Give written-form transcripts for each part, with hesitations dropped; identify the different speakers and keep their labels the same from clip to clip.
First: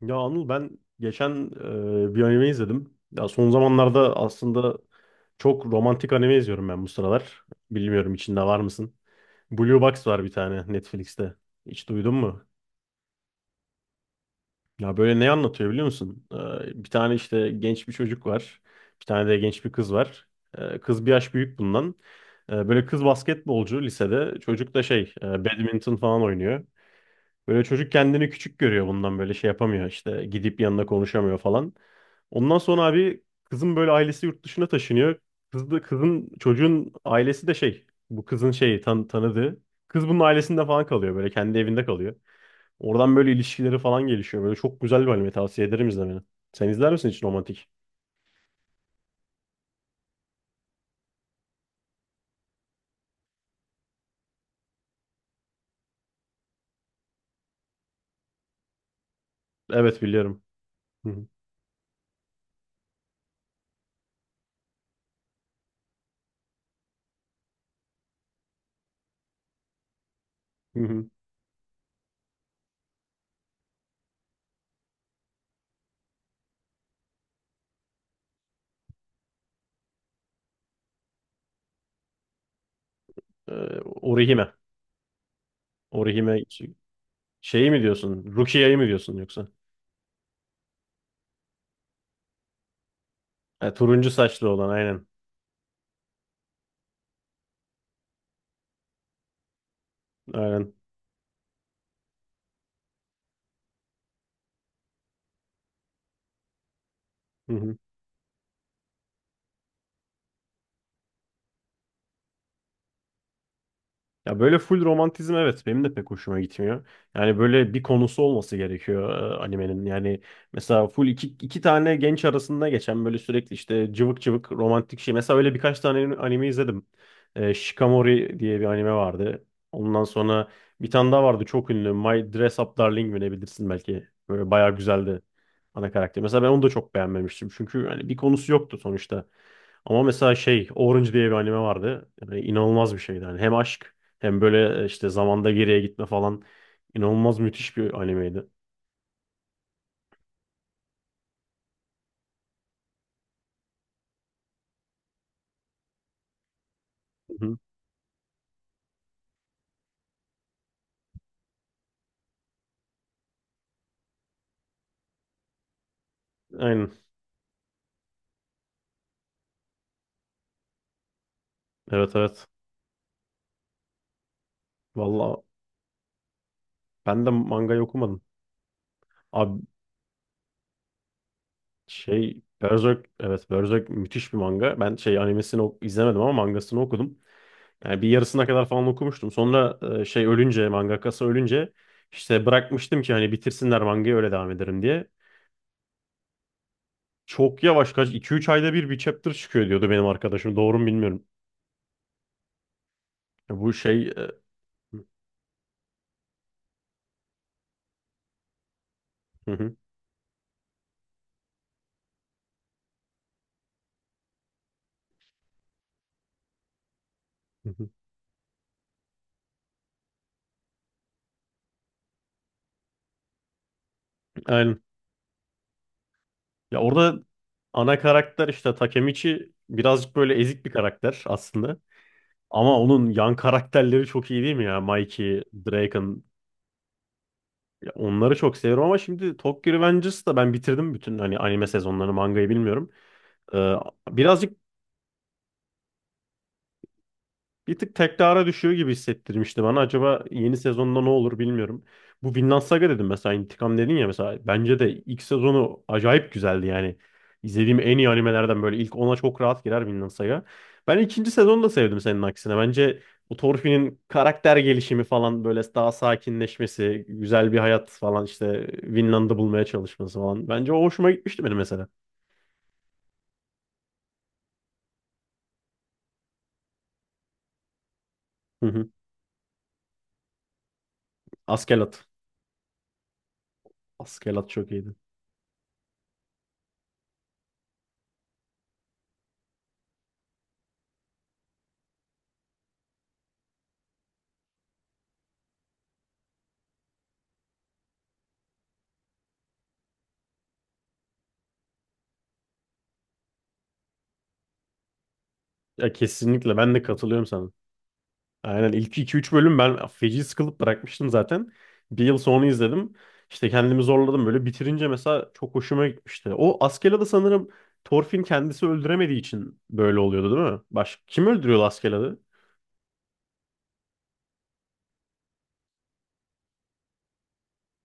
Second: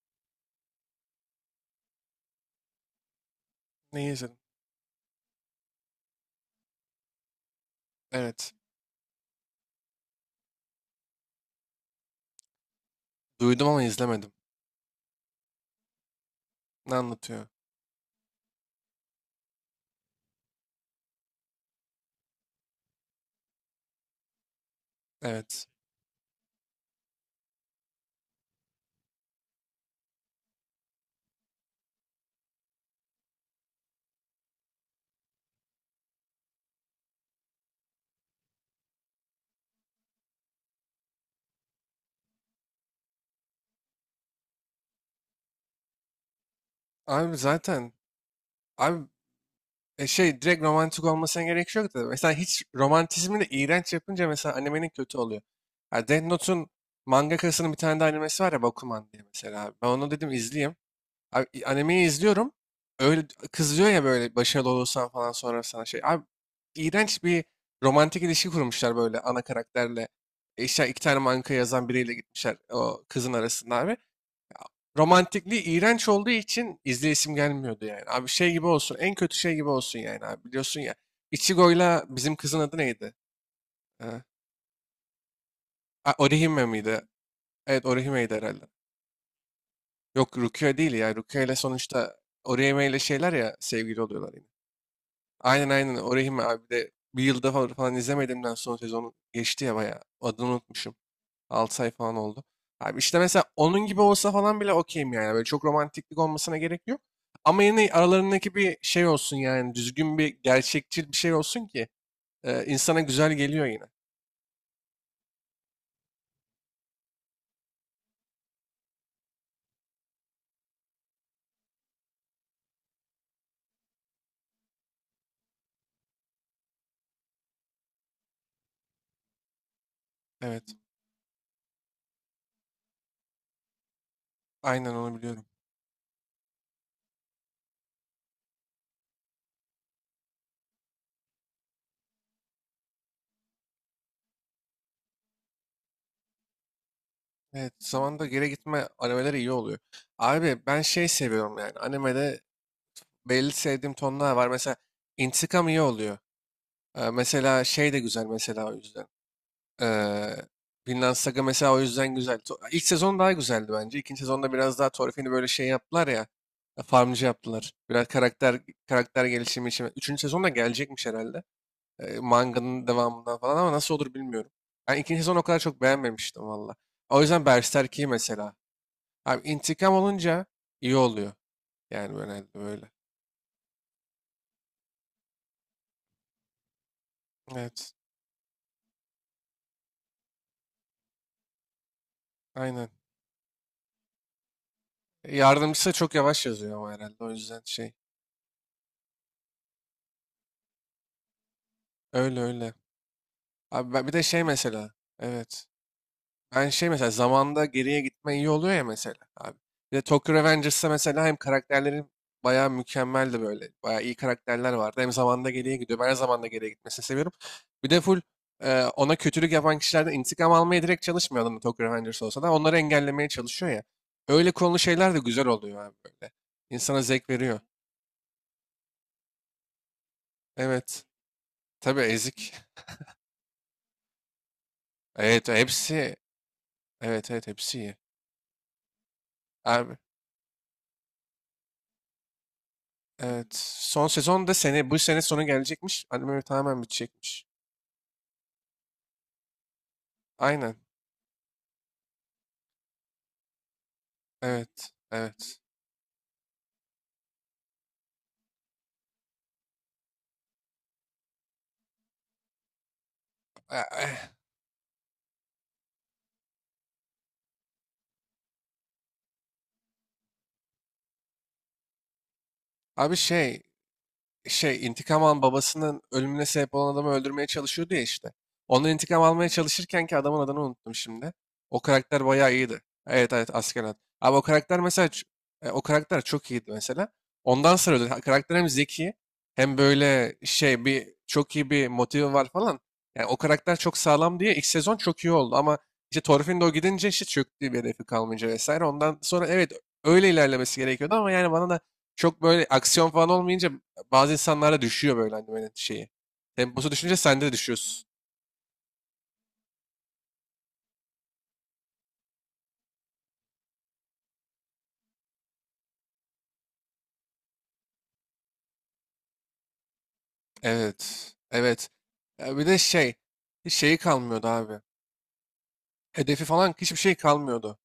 Speaker 1: Ya Anıl ben geçen bir anime izledim. Ya son
Speaker 2: Neyi
Speaker 1: zamanlarda
Speaker 2: izledim?
Speaker 1: aslında çok romantik anime izliyorum ben bu sıralar. Bilmiyorum içinde
Speaker 2: Evet.
Speaker 1: var mısın? Blue Box var bir tane Netflix'te. Hiç duydun mu?
Speaker 2: Duydum ama izlemedim.
Speaker 1: Ya böyle ne anlatıyor biliyor musun? Bir
Speaker 2: Ne
Speaker 1: tane
Speaker 2: anlatıyor?
Speaker 1: işte genç bir çocuk var. Bir tane de genç bir kız var. Kız bir yaş büyük bundan. Böyle kız basketbolcu lisede. Çocuk da şey
Speaker 2: Evet.
Speaker 1: badminton falan oynuyor. Böyle çocuk kendini küçük görüyor bundan böyle şey yapamıyor işte gidip yanına konuşamıyor falan. Ondan sonra abi kızın böyle ailesi yurt dışına taşınıyor. Kız da, kızın çocuğun ailesi de şey bu kızın şeyi tanıdığı. Kız bunun ailesinde falan kalıyor böyle kendi evinde kalıyor. Oradan böyle ilişkileri falan gelişiyor. Böyle çok güzel bir anime tavsiye ederim izlemeni. Sen izler misin hiç
Speaker 2: Abi
Speaker 1: romantik?
Speaker 2: zaten abi şey direkt romantik olmasına gerek yok da mesela hiç romantizmi de iğrenç yapınca mesela animenin kötü oluyor. Ya Death Note'un mangakasının bir tane de animesi var ya Bakuman diye mesela abi. Ben
Speaker 1: Evet,
Speaker 2: onu dedim
Speaker 1: biliyorum.
Speaker 2: izleyeyim.
Speaker 1: Hı hı.
Speaker 2: Abi animeyi izliyorum. Öyle kızıyor ya böyle başarılı olursan falan sonra sana şey. Abi iğrenç bir romantik ilişki kurmuşlar böyle ana karakterle.
Speaker 1: Hı
Speaker 2: İşte iki
Speaker 1: hı.
Speaker 2: tane manga yazan biriyle gitmişler o kızın arasında abi. Romantikliği iğrenç olduğu için izleyesim gelmiyordu yani. Abi şey gibi olsun. En kötü şey gibi olsun yani abi. Biliyorsun ya. Ichigo'yla bizim kızın adı neydi? Ee,
Speaker 1: Orihime. Orihime
Speaker 2: Orihime
Speaker 1: şey,
Speaker 2: miydi?
Speaker 1: şeyi mi
Speaker 2: Evet,
Speaker 1: diyorsun?
Speaker 2: Orihime'ydi herhalde.
Speaker 1: Rukiye'yi mi diyorsun yoksa?
Speaker 2: Yok, Rukia değil ya. Rukia ile sonuçta Orihime ile şeyler ya,
Speaker 1: Ha,
Speaker 2: sevgili
Speaker 1: turuncu
Speaker 2: oluyorlar yine.
Speaker 1: saçlı olan aynen.
Speaker 2: Aynen aynen, Orihime abi, de bir yılda falan, falan izlemediğimden son sezonu geçti ya bayağı. Adını
Speaker 1: Aynen.
Speaker 2: unutmuşum. 6 ay falan oldu. Abi işte mesela onun gibi olsa falan bile okeyim yani. Böyle çok romantiklik olmasına gerek yok.
Speaker 1: Hı
Speaker 2: Ama
Speaker 1: hı.
Speaker 2: yine aralarındaki bir şey olsun yani. Düzgün bir, gerçekçi bir şey olsun ki insana güzel geliyor yine.
Speaker 1: Ya böyle full romantizm, evet benim de pek hoşuma gitmiyor. Yani böyle bir konusu olması gerekiyor animenin. Yani mesela full iki tane genç arasında geçen böyle sürekli işte cıvık cıvık romantik şey. Mesela öyle birkaç tane anime izledim. Shikamori diye bir anime vardı. Ondan sonra
Speaker 2: Evet.
Speaker 1: bir tane daha vardı çok ünlü. My Dress Up Darling mi ne, bilirsin belki. Böyle bayağı
Speaker 2: Aynen, onu
Speaker 1: güzeldi
Speaker 2: biliyorum.
Speaker 1: ana karakter. Mesela ben onu da çok beğenmemiştim. Çünkü hani bir konusu yoktu sonuçta. Ama mesela şey Orange diye bir anime vardı. Yani inanılmaz bir şeydi. Yani hem aşk hem böyle işte zamanda geriye gitme falan. İnanılmaz
Speaker 2: Evet.
Speaker 1: müthiş bir
Speaker 2: Zamanda
Speaker 1: animeydi.
Speaker 2: geri gitme animeleri iyi oluyor. Abi ben şey seviyorum yani. Animede belli sevdiğim tonlar var. Mesela intikam iyi oluyor. Ee,
Speaker 1: Hı hı.
Speaker 2: mesela şey de güzel mesela, o yüzden. Ee, Vinland Saga mesela o yüzden güzel. İlk sezon daha güzeldi bence. İkinci sezonda biraz daha Thorfinn'i böyle şey yaptılar ya.
Speaker 1: Aynen.
Speaker 2: Farmcı yaptılar. Biraz karakter gelişimi için. Üçüncü sezon da gelecekmiş herhalde.
Speaker 1: Evet,
Speaker 2: Ee,
Speaker 1: evet.
Speaker 2: manganın devamından falan, ama nasıl olur bilmiyorum. Ben ikinci sezonu
Speaker 1: Valla
Speaker 2: o kadar çok beğenmemiştim valla. O
Speaker 1: ben de
Speaker 2: yüzden
Speaker 1: mangayı
Speaker 2: Berserk iyi
Speaker 1: okumadım.
Speaker 2: mesela. Abi
Speaker 1: Abi
Speaker 2: intikam olunca iyi oluyor. Yani
Speaker 1: şey
Speaker 2: böyle böyle.
Speaker 1: Berserk, evet Berserk müthiş bir manga. Ben şey animesini izlemedim ama mangasını okudum.
Speaker 2: Evet.
Speaker 1: Yani bir yarısına kadar falan okumuştum. Sonra e, şey ölünce mangakası ölünce işte
Speaker 2: Aynen.
Speaker 1: bırakmıştım ki hani bitirsinler mangayı öyle devam ederim diye.
Speaker 2: Yardımcısı da çok yavaş yazıyor ama herhalde, o
Speaker 1: Çok
Speaker 2: yüzden
Speaker 1: yavaş,
Speaker 2: şey.
Speaker 1: kaç 2-3 ayda bir, bir chapter çıkıyor diyordu benim arkadaşım. Doğru mu bilmiyorum.
Speaker 2: Öyle öyle.
Speaker 1: Ya,
Speaker 2: Abi ben, bir de şey mesela. Evet. Ben şey mesela, zamanda geriye gitme iyi oluyor ya mesela
Speaker 1: hı
Speaker 2: abi.
Speaker 1: hı,
Speaker 2: Bir de Tokyo Revengers'ta mesela hem karakterlerin bayağı mükemmeldi böyle. Bayağı iyi karakterler vardı. Hem zamanda geriye gidiyor. Ben her zamanda geriye gitmesini seviyorum.
Speaker 1: hı hı.
Speaker 2: Bir de full ona kötülük yapan kişilerden intikam almaya direkt çalışmıyor adam, Tokyo Revengers olsa da. Onları engellemeye çalışıyor ya. Öyle konulu
Speaker 1: Aynen.
Speaker 2: şeyler de güzel oluyor abi böyle.
Speaker 1: Ya
Speaker 2: İnsana
Speaker 1: orada
Speaker 2: zevk veriyor.
Speaker 1: ana karakter işte Takemichi birazcık böyle ezik bir
Speaker 2: Evet.
Speaker 1: karakter aslında.
Speaker 2: Tabii, ezik.
Speaker 1: Ama onun yan karakterleri çok iyi değil mi ya? Mikey,
Speaker 2: Evet hepsi,
Speaker 1: Draken.
Speaker 2: evet evet hepsi
Speaker 1: Ya
Speaker 2: iyi.
Speaker 1: onları çok seviyorum ama şimdi Tokyo
Speaker 2: Abi
Speaker 1: Revengers'ı da ben bitirdim bütün hani anime sezonlarını, mangayı bilmiyorum.
Speaker 2: evet,
Speaker 1: Ee,
Speaker 2: son sezon da
Speaker 1: birazcık
Speaker 2: sene, bu sene sonu gelecekmiş. Anime tamamen bitecekmiş.
Speaker 1: Bir tık tekrara düşüyor gibi hissettirmişti bana. Acaba yeni
Speaker 2: Aynen.
Speaker 1: sezonda ne olur bilmiyorum. Bu Vinland Saga dedim mesela, intikam dedin ya mesela. Bence de
Speaker 2: Evet.
Speaker 1: ilk
Speaker 2: Evet.
Speaker 1: sezonu acayip güzeldi yani. İzlediğim en iyi animelerden, böyle ilk 10'a çok rahat girer Vinland Saga. Ben ikinci sezonu da sevdim senin aksine. Bence bu
Speaker 2: Eh,
Speaker 1: Thorfinn'in
Speaker 2: eh.
Speaker 1: karakter gelişimi falan, böyle daha sakinleşmesi, güzel bir hayat falan, işte Vinland'ı bulmaya çalışması falan. Bence o hoşuma gitmişti benim mesela.
Speaker 2: Abi şey intikam alan, babasının ölümüne sebep olan adamı öldürmeye çalışıyordu ya işte.
Speaker 1: Hı hı.
Speaker 2: Ondan intikam almaya çalışırken ki, adamın adını unuttum şimdi. O
Speaker 1: Askelat.
Speaker 2: karakter bayağı iyiydi. Evet evet, asker Askelat. Abi o
Speaker 1: Askelat çok
Speaker 2: karakter
Speaker 1: iyiydi.
Speaker 2: mesela o karakter çok iyiydi mesela. Ondan sonra öldü. Ha, karakter hem zeki hem böyle şey, bir çok iyi bir motivi var falan. Yani o karakter çok sağlam diye ilk sezon çok iyi oldu, ama işte Thorfinn gidince işte çöktü, bir hedefi kalmayınca vesaire. Ondan sonra evet, öyle ilerlemesi gerekiyordu ama yani bana da çok, böyle aksiyon falan olmayınca bazı insanlarda düşüyor böyle hani böyle
Speaker 1: Ya
Speaker 2: şeyi.
Speaker 1: kesinlikle, ben de
Speaker 2: Temposu düşünce
Speaker 1: katılıyorum
Speaker 2: sen
Speaker 1: sana.
Speaker 2: de düşüyorsun.
Speaker 1: Aynen, ilk 2-3 bölüm ben feci sıkılıp bırakmıştım zaten. Bir yıl sonra izledim. İşte kendimi zorladım, böyle bitirince mesela çok hoşuma gitmişti. O Askeladd'i sanırım Thorfinn kendisi öldüremediği için böyle oluyordu, değil mi? Baş kim
Speaker 2: Evet.
Speaker 1: öldürüyordu
Speaker 2: Evet.
Speaker 1: Askeladd'i?
Speaker 2: Ya bir de şey. Hiç şeyi kalmıyordu abi. Hedefi falan hiçbir şey kalmıyordu.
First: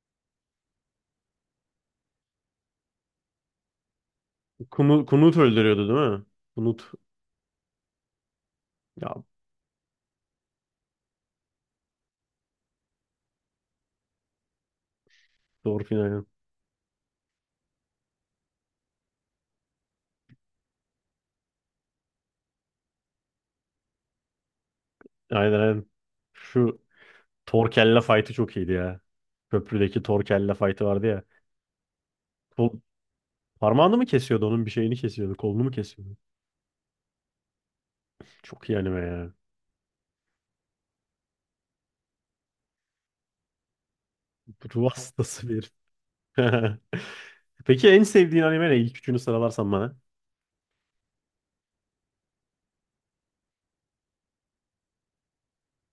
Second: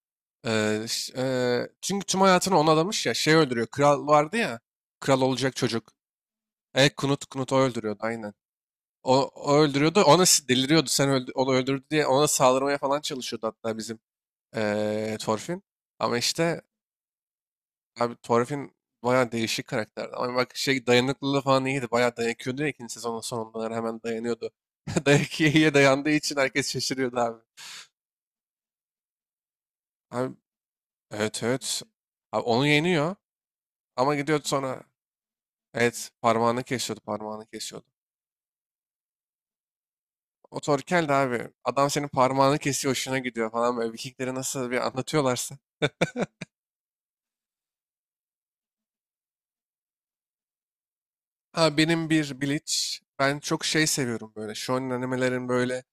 Speaker 2: Çünkü tüm hayatını ona adamış ya. Şey öldürüyor. Kral vardı ya.
Speaker 1: Kunu
Speaker 2: Kral
Speaker 1: Kunut
Speaker 2: olacak
Speaker 1: öldürüyordu
Speaker 2: çocuk.
Speaker 1: değil mi? Kunut.
Speaker 2: Knut, Knut o öldürüyordu aynen. O,
Speaker 1: Ya
Speaker 2: o öldürüyordu. Ona deliriyordu. Sen öldü, onu öldürdü diye ona saldırmaya falan çalışıyordu hatta bizim Thorfinn.
Speaker 1: Thorfinn,
Speaker 2: Ama
Speaker 1: aynen.
Speaker 2: işte, abi Thorfinn bayağı değişik karakterdi. Ama bak şey, dayanıklılığı falan iyiydi. Bayağı dayanıyordu ya ikinci sezonun sonunda, hani hemen dayanıyordu. Dayak
Speaker 1: Aynen,
Speaker 2: iyiye
Speaker 1: aynen.
Speaker 2: dayandığı için herkes
Speaker 1: Şu
Speaker 2: şaşırıyordu abi.
Speaker 1: Torkella fight'ı çok iyiydi ya. Köprüdeki
Speaker 2: Abi
Speaker 1: Torkella fight'ı vardı ya.
Speaker 2: evet evet. Abi onu
Speaker 1: Kol,
Speaker 2: yeniyor
Speaker 1: parmağını mı
Speaker 2: ama gidiyordu
Speaker 1: kesiyordu, onun bir
Speaker 2: sonra,
Speaker 1: şeyini kesiyordu. Kolunu mu
Speaker 2: evet
Speaker 1: kesiyordu?
Speaker 2: parmağını kesiyordu, parmağını kesiyordu.
Speaker 1: Çok iyi anime ya.
Speaker 2: O Torkel de abi, adam senin parmağını kesiyor hoşuna gidiyor falan böyle, Vikingleri nasıl bir
Speaker 1: Ruh hastası
Speaker 2: anlatıyorlarsa.
Speaker 1: bir. Peki en sevdiğin anime ne? İlk üçünü sıralarsan bana.
Speaker 2: Ha benim bir Bleach, ben çok şey seviyorum böyle shonen animelerin böyle.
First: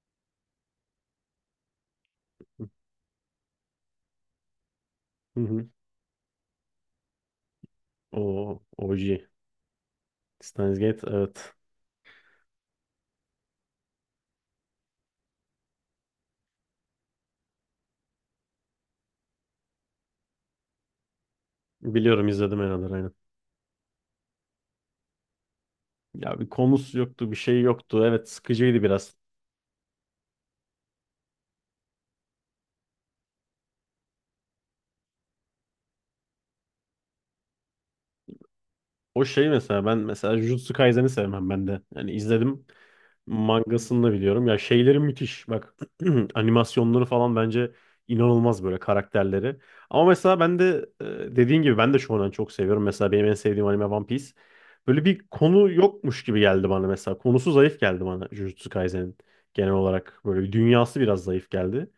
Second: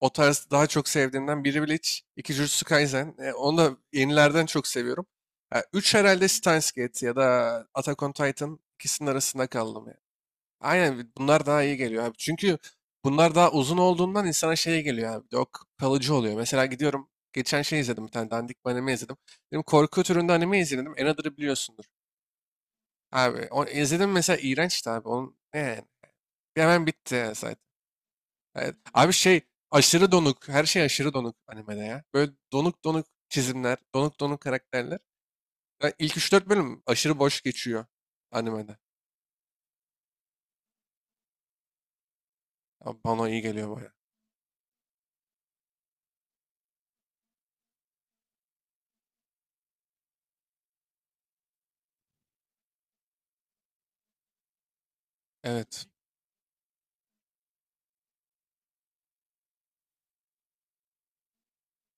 Speaker 2: O tarz daha çok sevdiğimden, biri Bleach, iki Jujutsu Kaisen. Onu da yenilerden çok seviyorum.
Speaker 1: Hı
Speaker 2: E,
Speaker 1: hı.
Speaker 2: üç herhalde Steins Gate ya da Attack on Titan,
Speaker 1: O
Speaker 2: ikisinin
Speaker 1: OG.
Speaker 2: arasında kaldım ya.
Speaker 1: Steins Gate
Speaker 2: Aynen, bunlar
Speaker 1: evet.
Speaker 2: daha iyi geliyor abi. Çünkü bunlar daha uzun olduğundan insana şey geliyor abi. Yok, kalıcı oluyor. Mesela gidiyorum geçen şey izledim, bir tane dandik bir anime izledim. Dedim korku türünde anime izledim. Another'ı biliyorsundur.
Speaker 1: Biliyorum, izledim herhalde aynen.
Speaker 2: Abi o, izledim mesela, iğrençti abi. Onun ne yani?
Speaker 1: Ya bir
Speaker 2: Hemen
Speaker 1: konusu
Speaker 2: bitti
Speaker 1: yoktu,
Speaker 2: ya
Speaker 1: bir
Speaker 2: zaten.
Speaker 1: şey yoktu. Evet
Speaker 2: Evet.
Speaker 1: sıkıcıydı
Speaker 2: Abi
Speaker 1: biraz.
Speaker 2: şey, aşırı donuk. Her şey aşırı donuk animede ya. Böyle donuk donuk çizimler, donuk donuk karakterler. Ya, İlk 3-4 bölüm aşırı boş geçiyor animede.
Speaker 1: O şey mesela, ben mesela Jujutsu Kaisen'i sevmem ben de. Yani izledim.
Speaker 2: Ama bana iyi geliyor baya.
Speaker 1: Mangasını da biliyorum. Ya şeyleri müthiş. Bak, animasyonları falan bence inanılmaz, böyle karakterleri. Ama mesela ben de dediğin gibi ben de shonen çok seviyorum. Mesela benim en sevdiğim anime One Piece. Böyle bir konu
Speaker 2: Evet.
Speaker 1: yokmuş gibi geldi bana mesela. Konusu zayıf geldi bana Jujutsu Kaisen'in genel olarak. Böyle bir dünyası biraz zayıf geldi.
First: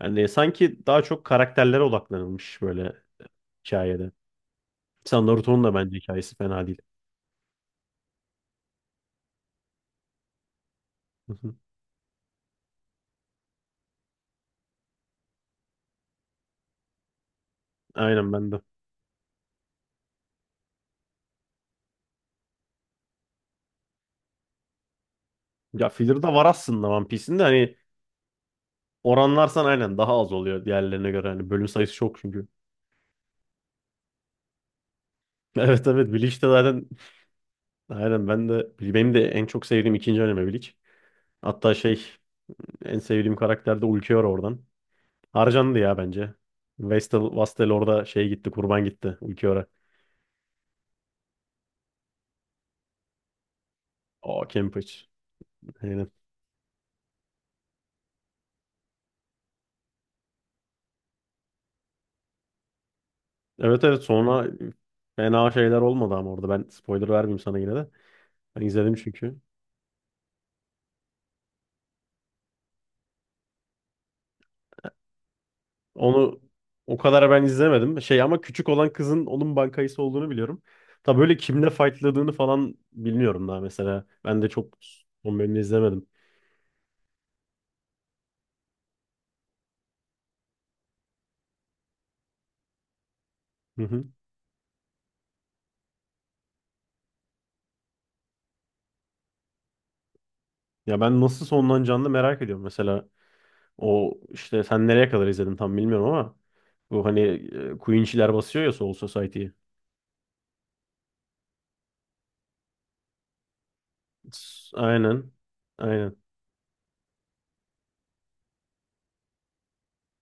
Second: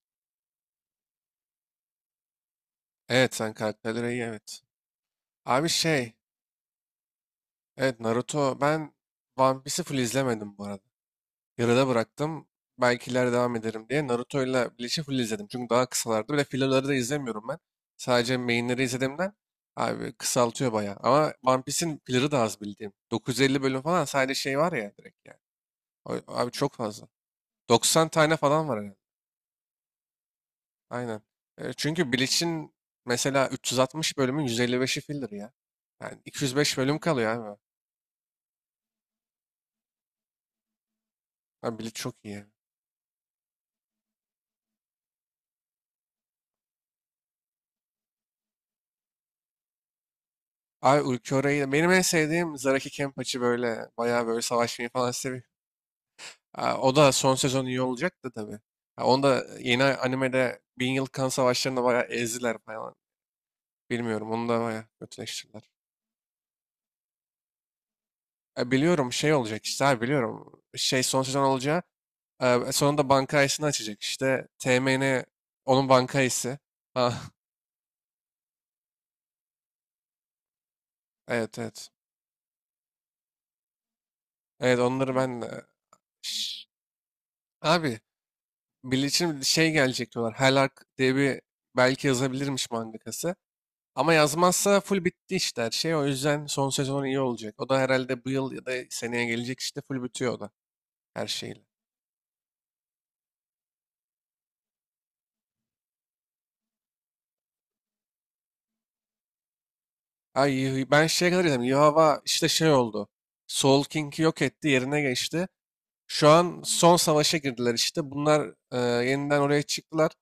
Speaker 1: Yani sanki daha çok karakterlere odaklanılmış böyle
Speaker 2: Evet, sen
Speaker 1: hikayede.
Speaker 2: karakterlere iyi, evet.
Speaker 1: Mesela Naruto'nun
Speaker 2: Abi
Speaker 1: da bence
Speaker 2: şey.
Speaker 1: hikayesi fena değil.
Speaker 2: Evet Naruto, ben One Piece'i full izlemedim bu arada. Yarıda bıraktım. Belki ileride devam ederim diye. Naruto'yla Bleach'i full izledim. Çünkü daha kısalardı. Bir de filler'ları da izlemiyorum ben.
Speaker 1: Aynen
Speaker 2: Sadece
Speaker 1: ben de.
Speaker 2: main'leri izlediğimden abi kısaltıyor bayağı. Ama One Piece'in filler'ı da az bildiğim. 950 bölüm falan sadece şey var ya direkt yani.
Speaker 1: Ya filler de var
Speaker 2: Abi çok
Speaker 1: aslında One
Speaker 2: fazla.
Speaker 1: Piece'in de hani,
Speaker 2: 90 tane falan var herhalde.
Speaker 1: oranlarsan aynen daha az oluyor diğerlerine
Speaker 2: Aynen.
Speaker 1: göre. Hani bölüm
Speaker 2: E,
Speaker 1: sayısı
Speaker 2: çünkü
Speaker 1: çok çünkü.
Speaker 2: Bleach'in mesela 360 bölümün 155'i filler ya.
Speaker 1: Evet evet,
Speaker 2: Yani
Speaker 1: Bleach de
Speaker 2: 205
Speaker 1: zaten
Speaker 2: bölüm kalıyor abi.
Speaker 1: aynen, ben de, benim de en çok sevdiğim ikinci anime Bleach. Hatta
Speaker 2: Abi Bleach
Speaker 1: şey,
Speaker 2: çok iyi.
Speaker 1: en sevdiğim karakter de Ulquiorra oradan. Harcandı ya bence. Vastel orada şey gitti, kurban gitti Ulquiorra.
Speaker 2: Abi Ulquiora'yı, benim en sevdiğim Zaraki Kenpachi, böyle bayağı böyle
Speaker 1: O
Speaker 2: savaşmayı
Speaker 1: Kempich.
Speaker 2: falan seviyor.
Speaker 1: Aynen.
Speaker 2: Ha, o da son sezon iyi olacak da tabii. Ha, onu da yeni animede Bin Yıl Kan Savaşları'nda bayağı ezdiler falan.
Speaker 1: Evet evet,
Speaker 2: Bilmiyorum, onu
Speaker 1: sonra
Speaker 2: da bayağı
Speaker 1: fena
Speaker 2: kötüleştirdiler.
Speaker 1: şeyler olmadı ama orada ben spoiler vermeyeyim sana yine de. Ben
Speaker 2: E,
Speaker 1: izledim
Speaker 2: biliyorum şey
Speaker 1: çünkü.
Speaker 2: olacak işte abi, biliyorum. Şey son sezon olacağı, sonunda bankayısını açacak işte. TMN onun
Speaker 1: Onu
Speaker 2: bankayısı.
Speaker 1: o
Speaker 2: Ha,
Speaker 1: kadar ben izlemedim. Şey, ama küçük olan kızın onun bankayısı olduğunu biliyorum. Tabii böyle
Speaker 2: evet
Speaker 1: kimle
Speaker 2: evet.
Speaker 1: fightladığını falan bilmiyorum daha mesela. Ben de çok
Speaker 2: Evet, onları
Speaker 1: son
Speaker 2: ben
Speaker 1: bölümünü
Speaker 2: de...
Speaker 1: izlemedim.
Speaker 2: Şş, abi Bleach'in şey gelecek diyorlar. Hell Arc diye bir, belki yazabilirmiş mangakası.
Speaker 1: Hı hı.
Speaker 2: Ama yazmazsa full bitti işte her şey. O yüzden son sezon iyi olacak. O da herhalde bu yıl ya da seneye gelecek işte, full bitiyor o da
Speaker 1: Ya ben
Speaker 2: her
Speaker 1: nasıl
Speaker 2: şeyle.
Speaker 1: sonlanacağını da merak ediyorum mesela. O işte sen nereye kadar izledin tam bilmiyorum ama bu hani Queen'çiler basıyor ya Soul Society'yi.
Speaker 2: Ay, ben şeye kadar izledim. Yuhava işte şey oldu. Soul King'i yok etti, yerine
Speaker 1: Aynen.
Speaker 2: geçti.
Speaker 1: Aynen.
Speaker 2: Şu an son savaşa girdiler işte. Bunlar yeniden oraya çıktılar.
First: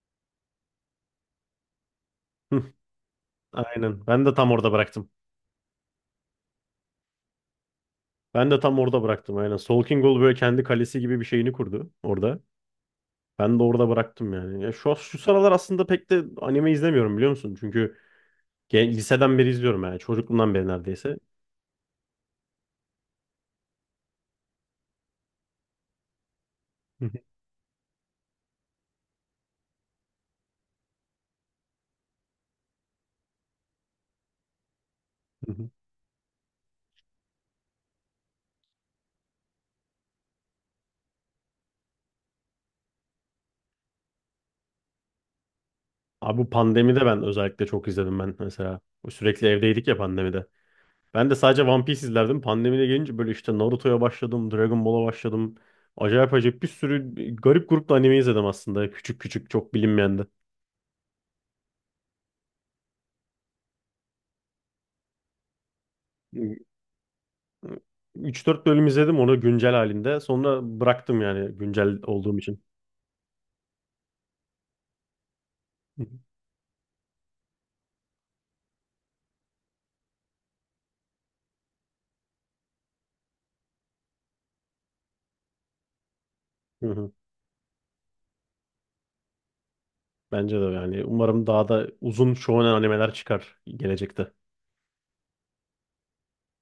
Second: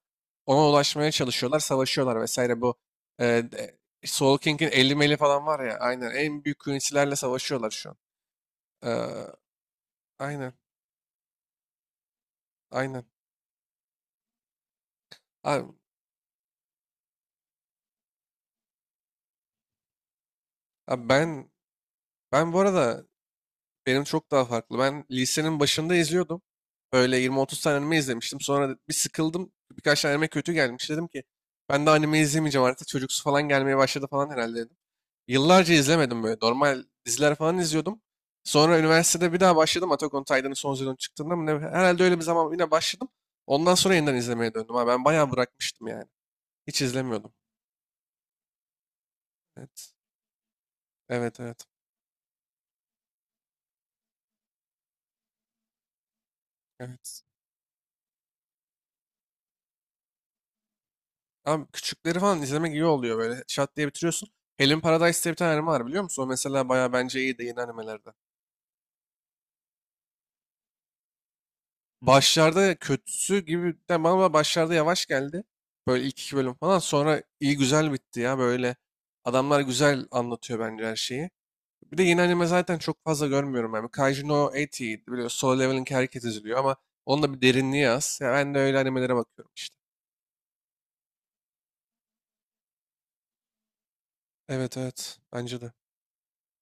Speaker 2: Ona ulaşmaya çalışıyorlar. Savaşıyorlar vesaire
Speaker 1: Hı.
Speaker 2: bu. E, de-
Speaker 1: Aynen. Ben de
Speaker 2: Soul
Speaker 1: tam
Speaker 2: King'in
Speaker 1: orada
Speaker 2: 50
Speaker 1: bıraktım.
Speaker 2: meli falan var ya. Aynen, en büyük künsilerle savaşıyorlar şu an.
Speaker 1: Ben de tam orada
Speaker 2: E,
Speaker 1: bıraktım aynen. Sol King Gol böyle
Speaker 2: aynen
Speaker 1: kendi kalesi gibi bir şeyini kurdu orada.
Speaker 2: aynen.
Speaker 1: Ben de orada bıraktım yani. Ya şu sıralar
Speaker 2: Abi,
Speaker 1: aslında pek de anime izlemiyorum biliyor musun? Çünkü liseden beri izliyorum yani. Çocukluğumdan beri
Speaker 2: abi
Speaker 1: neredeyse.
Speaker 2: ben... Ben bu arada, benim çok daha farklı. Ben lisenin başında izliyordum.
Speaker 1: Hı
Speaker 2: Böyle
Speaker 1: hı,
Speaker 2: 20-30 tane anime izlemiştim. Sonra bir sıkıldım. Birkaç tane anime kötü gelmiş. Dedim ki ben de anime izlemeyeceğim artık. Çocuksu falan gelmeye başladı falan herhalde dedim.
Speaker 1: hı hı.
Speaker 2: Yıllarca izlemedim böyle. Normal diziler falan izliyordum. Sonra üniversitede bir daha başladım. Attack on Titan'ın son sezonu çıktığında mı ne? Herhalde öyle bir zaman yine başladım. Ondan sonra yeniden izlemeye döndüm. Ha, ben bayağı bırakmıştım yani.
Speaker 1: Abi bu
Speaker 2: Hiç
Speaker 1: pandemide ben
Speaker 2: izlemiyordum.
Speaker 1: özellikle çok izledim ben mesela. Sürekli evdeydik
Speaker 2: Evet.
Speaker 1: ya pandemide. Ben de
Speaker 2: Evet
Speaker 1: sadece
Speaker 2: evet.
Speaker 1: One Piece izlerdim. Pandemide gelince böyle işte Naruto'ya başladım, Dragon Ball'a başladım. Acayip acayip bir sürü
Speaker 2: Evet.
Speaker 1: garip grupta anime izledim aslında. Küçük küçük çok bilinmeyen de.
Speaker 2: Abi küçükleri falan izlemek iyi oluyor böyle. Şat diye bitiriyorsun. Helen Paradise diye bir tane anime var, biliyor musun? O mesela bayağı bence iyi de yeni animelerde.
Speaker 1: 3-4 bölüm izledim onu güncel halinde. Sonra bıraktım yani güncel olduğum için.
Speaker 2: Başlarda kötüsü gibi de, bana başlarda yavaş geldi.
Speaker 1: Hı
Speaker 2: Böyle
Speaker 1: hı.
Speaker 2: ilk iki bölüm falan, sonra iyi güzel bitti ya böyle. Adamlar güzel anlatıyor bence her şeyi. Bir de yeni anime zaten çok fazla görmüyorum yani. Kaiju no 80 iyiydi. Biliyorsun. Solo Level'in herkes izliyor ama
Speaker 1: Hı hı.
Speaker 2: onun da bir derinliği az. Ya ben de öyle animelere bakıyorum işte.
Speaker 1: Bence de yani umarım daha da uzun shonen animeler çıkar gelecekte.
Speaker 2: Evet evet bence de.